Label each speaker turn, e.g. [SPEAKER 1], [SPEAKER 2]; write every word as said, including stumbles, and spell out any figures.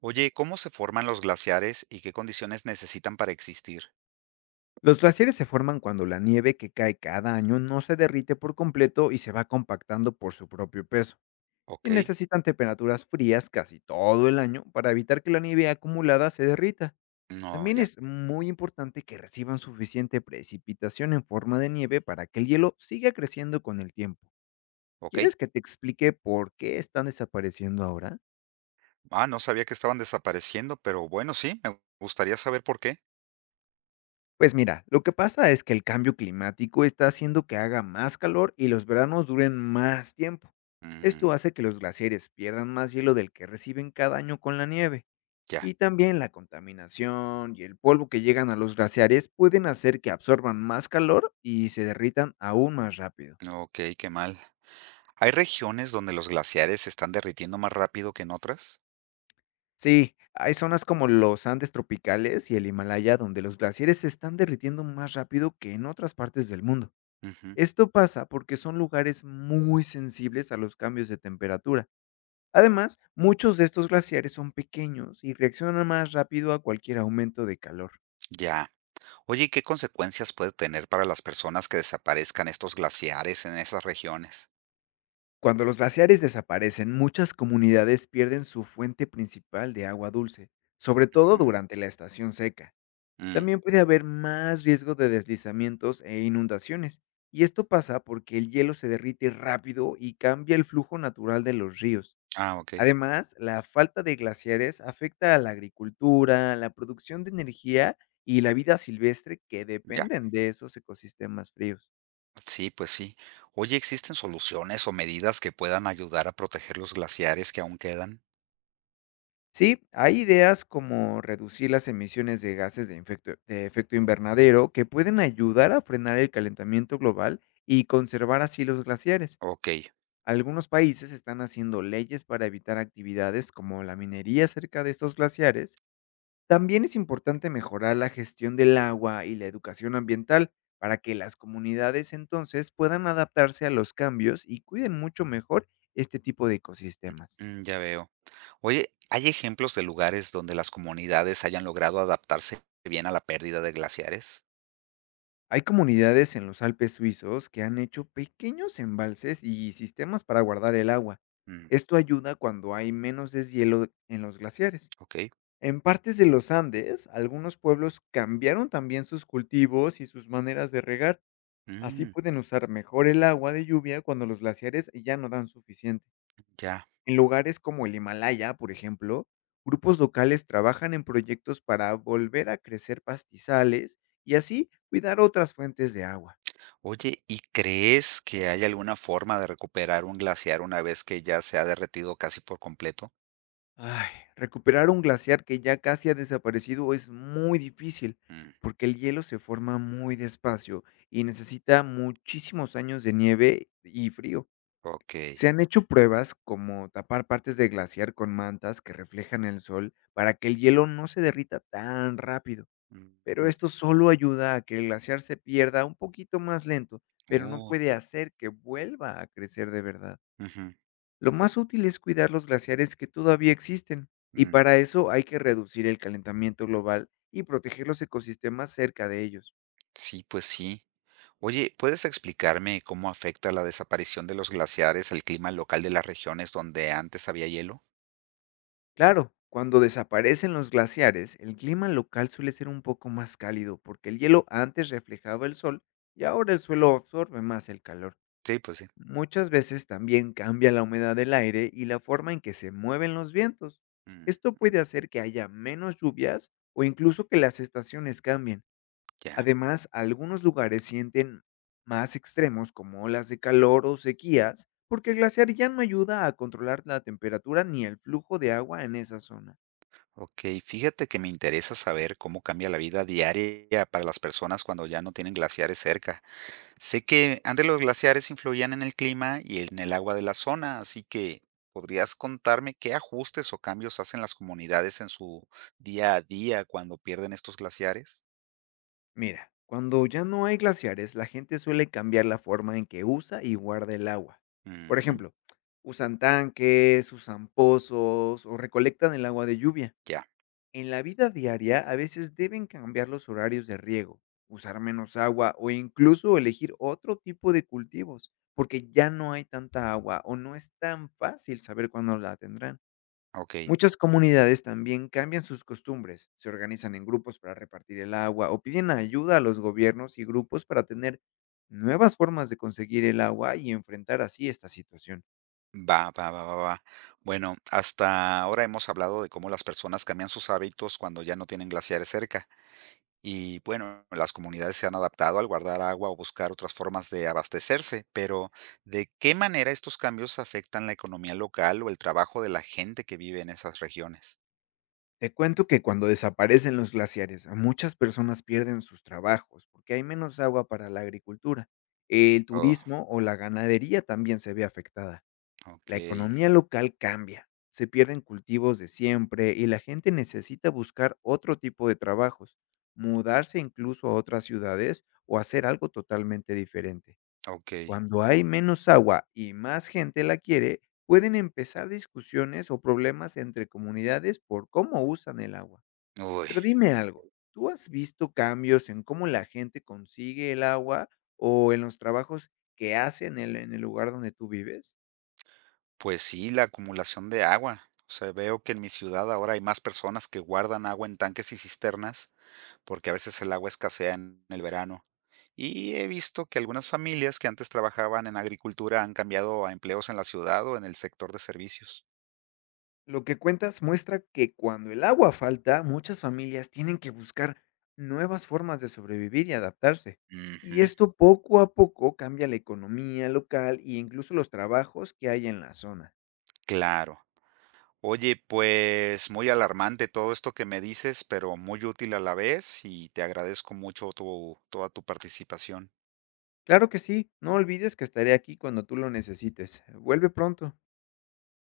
[SPEAKER 1] Oye, ¿cómo se forman los glaciares y qué condiciones necesitan para existir?
[SPEAKER 2] Los glaciares se forman cuando la nieve que cae cada año no se derrite por completo y se va compactando por su propio peso, y
[SPEAKER 1] Ok,
[SPEAKER 2] necesitan temperaturas frías casi todo el año para evitar que la nieve acumulada se derrita.
[SPEAKER 1] no,
[SPEAKER 2] También
[SPEAKER 1] ya,
[SPEAKER 2] es muy importante que reciban suficiente precipitación en forma de nieve para que el hielo siga creciendo con el tiempo.
[SPEAKER 1] ok.
[SPEAKER 2] ¿Quieres que te explique por qué están desapareciendo ahora?
[SPEAKER 1] Ah, no sabía que estaban desapareciendo, pero bueno, sí, me gustaría saber por qué.
[SPEAKER 2] Pues mira, lo que pasa es que el cambio climático está haciendo que haga más calor y los veranos duren más tiempo. Esto
[SPEAKER 1] Mm,
[SPEAKER 2] hace que los glaciares pierdan más hielo del que reciben cada año con la nieve.
[SPEAKER 1] ya,
[SPEAKER 2] Y también la contaminación y el polvo que llegan a los glaciares pueden hacer que absorban más calor y se derritan aún más rápido.
[SPEAKER 1] ok, qué mal. ¿Hay regiones donde los glaciares se están derritiendo más rápido que en otras?
[SPEAKER 2] Sí, hay zonas como los Andes tropicales y el Himalaya donde los glaciares se están derritiendo más rápido que en otras partes del mundo.
[SPEAKER 1] Ujú,
[SPEAKER 2] Esto pasa porque son lugares muy sensibles a los cambios de temperatura. Además, muchos de estos glaciares son pequeños y reaccionan más rápido a cualquier aumento de calor.
[SPEAKER 1] ya. Oye, ¿y qué consecuencias puede tener para las personas que desaparezcan estos glaciares en esas regiones?
[SPEAKER 2] Cuando los glaciares desaparecen, muchas comunidades pierden su fuente principal de agua dulce, sobre todo
[SPEAKER 1] Ujú,
[SPEAKER 2] durante la estación seca.
[SPEAKER 1] mm,
[SPEAKER 2] También puede haber más riesgo de deslizamientos e inundaciones, y esto pasa porque el hielo se derrite rápido y cambia el flujo natural de los ríos.
[SPEAKER 1] ah, ok,
[SPEAKER 2] Además, la falta de glaciares afecta a la agricultura, la producción de energía y la vida silvestre que
[SPEAKER 1] ya.
[SPEAKER 2] dependen de esos ecosistemas fríos.
[SPEAKER 1] Sí, pues sí. Oye, ¿existen soluciones o medidas que puedan ayudar a proteger los glaciares que aún quedan?
[SPEAKER 2] Sí, hay ideas como reducir las emisiones de gases de, infecto- de efecto invernadero que pueden ayudar a frenar el calentamiento global y conservar así los glaciares.
[SPEAKER 1] Ok,
[SPEAKER 2] Algunos países están haciendo leyes para evitar actividades como la minería cerca de estos glaciares. También es importante mejorar la gestión del agua y la educación ambiental para que las comunidades entonces puedan adaptarse a los cambios y cuiden mucho mejor este tipo de ecosistemas.
[SPEAKER 1] mm, ya veo. Oye, ¿hay ejemplos de lugares donde las comunidades hayan logrado adaptarse bien a la pérdida de glaciares?
[SPEAKER 2] Hay comunidades en los Alpes suizos que han hecho pequeños embalses y sistemas para guardar el agua.
[SPEAKER 1] Mm,
[SPEAKER 2] Esto ayuda cuando hay menos deshielo en los glaciares.
[SPEAKER 1] ok,
[SPEAKER 2] En partes de los Andes, algunos pueblos cambiaron también sus cultivos y sus maneras de regar. Así
[SPEAKER 1] mm,
[SPEAKER 2] pueden usar mejor el agua de lluvia cuando los glaciares ya no dan suficiente.
[SPEAKER 1] ya.
[SPEAKER 2] En lugares como el Himalaya, por ejemplo, grupos locales trabajan en proyectos para volver a crecer pastizales y así cuidar otras fuentes de agua.
[SPEAKER 1] Oye, ¿y crees que hay alguna forma de recuperar un glaciar una vez que ya se ha derretido casi por completo?
[SPEAKER 2] Ay, recuperar un glaciar que ya casi ha desaparecido es muy difícil
[SPEAKER 1] Mm,
[SPEAKER 2] porque el hielo se forma muy despacio y necesita muchísimos años de nieve y frío.
[SPEAKER 1] ok.
[SPEAKER 2] Se han hecho pruebas como tapar partes de glaciar con mantas que reflejan el sol para que el hielo no se derrita tan rápido,
[SPEAKER 1] Mm,
[SPEAKER 2] pero
[SPEAKER 1] ujú.
[SPEAKER 2] esto solo ayuda a que el glaciar se pierda un poquito más lento, pero no
[SPEAKER 1] Uh,
[SPEAKER 2] puede hacer que vuelva a crecer de verdad.
[SPEAKER 1] ujú,
[SPEAKER 2] Lo más útil es cuidar los glaciares que todavía existen, y
[SPEAKER 1] mm,
[SPEAKER 2] para eso hay que reducir el calentamiento global y proteger los ecosistemas cerca de ellos.
[SPEAKER 1] sí, pues sí. Oye, ¿puedes explicarme cómo afecta la desaparición de los glaciares al clima local de las regiones donde antes había hielo?
[SPEAKER 2] Claro, cuando desaparecen los glaciares, el clima local suele ser un poco más cálido porque el hielo antes reflejaba el sol y ahora el suelo absorbe más el calor.
[SPEAKER 1] Sí, pues sí.
[SPEAKER 2] Muchas veces también cambia la humedad del aire y la forma en que se mueven los vientos.
[SPEAKER 1] Mm,
[SPEAKER 2] Esto
[SPEAKER 1] mm,
[SPEAKER 2] puede hacer que haya menos lluvias o incluso que las estaciones cambien.
[SPEAKER 1] ya.
[SPEAKER 2] Además, algunos lugares sienten más extremos como olas de calor o sequías porque el glaciar ya no ayuda a controlar la temperatura ni el flujo de agua en esa zona.
[SPEAKER 1] Ok, fíjate que me interesa saber cómo cambia la vida diaria para las personas cuando ya no tienen glaciares cerca. Sé que antes los glaciares influían en el clima y en el agua de la zona, así que ¿podrías contarme qué ajustes o cambios hacen las comunidades en su día a día cuando pierden estos glaciares?
[SPEAKER 2] Mira, cuando ya no hay glaciares, la gente suele cambiar la forma en que usa y guarda el agua. Por
[SPEAKER 1] Ujú,
[SPEAKER 2] ejemplo, usan tanques, usan pozos o recolectan el agua de lluvia.
[SPEAKER 1] ya,
[SPEAKER 2] En la vida diaria, a veces deben cambiar los horarios de riego, usar menos agua o incluso elegir otro tipo de cultivos, porque ya no hay tanta agua o no es tan fácil saber cuándo la tendrán.
[SPEAKER 1] ok.
[SPEAKER 2] Muchas comunidades también cambian sus costumbres, se organizan en grupos para repartir el agua o piden ayuda a los gobiernos y grupos para tener nuevas formas de conseguir el agua y enfrentar así esta situación.
[SPEAKER 1] Va, va, va, va, va. Bueno, hasta ahora hemos hablado de cómo las personas cambian sus hábitos cuando ya no tienen glaciares cerca. Y bueno, las comunidades se han adaptado al guardar agua o buscar otras formas de abastecerse, pero ¿de qué manera estos cambios afectan la economía local o el trabajo de la gente que vive en esas regiones?
[SPEAKER 2] Te cuento que cuando desaparecen los glaciares, a muchas personas pierden sus trabajos porque hay menos agua para la agricultura. El
[SPEAKER 1] Oh,
[SPEAKER 2] turismo o la ganadería también se ve afectada.
[SPEAKER 1] ok,
[SPEAKER 2] La economía local cambia, se pierden cultivos de siempre y la gente necesita buscar otro tipo de trabajos, mudarse incluso a otras ciudades o hacer algo totalmente diferente.
[SPEAKER 1] ok.
[SPEAKER 2] Cuando hay menos agua y más gente la quiere, pueden empezar discusiones o problemas entre comunidades por cómo usan el agua.
[SPEAKER 1] Uy,
[SPEAKER 2] Pero dime algo, ¿tú has visto cambios en cómo la gente consigue el agua o en los trabajos que hacen en el en el lugar donde tú vives?
[SPEAKER 1] pues sí, la acumulación de agua. O sea, veo que en mi ciudad ahora hay más personas que guardan agua en tanques y cisternas porque a veces el agua escasea en el verano. Y he visto que algunas familias que antes trabajaban en agricultura han cambiado a empleos en la ciudad o en el sector de servicios.
[SPEAKER 2] Lo que cuentas muestra que cuando el agua falta, muchas familias tienen que buscar nuevas formas de sobrevivir y adaptarse. Y
[SPEAKER 1] Ujú,
[SPEAKER 2] esto poco a poco cambia la economía local e incluso los trabajos que hay en la zona.
[SPEAKER 1] claro. Oye, pues muy alarmante todo esto que me dices, pero muy útil a la vez y te agradezco mucho tu, toda tu participación.
[SPEAKER 2] Claro que sí, no olvides que estaré aquí cuando tú lo necesites. Vuelve pronto.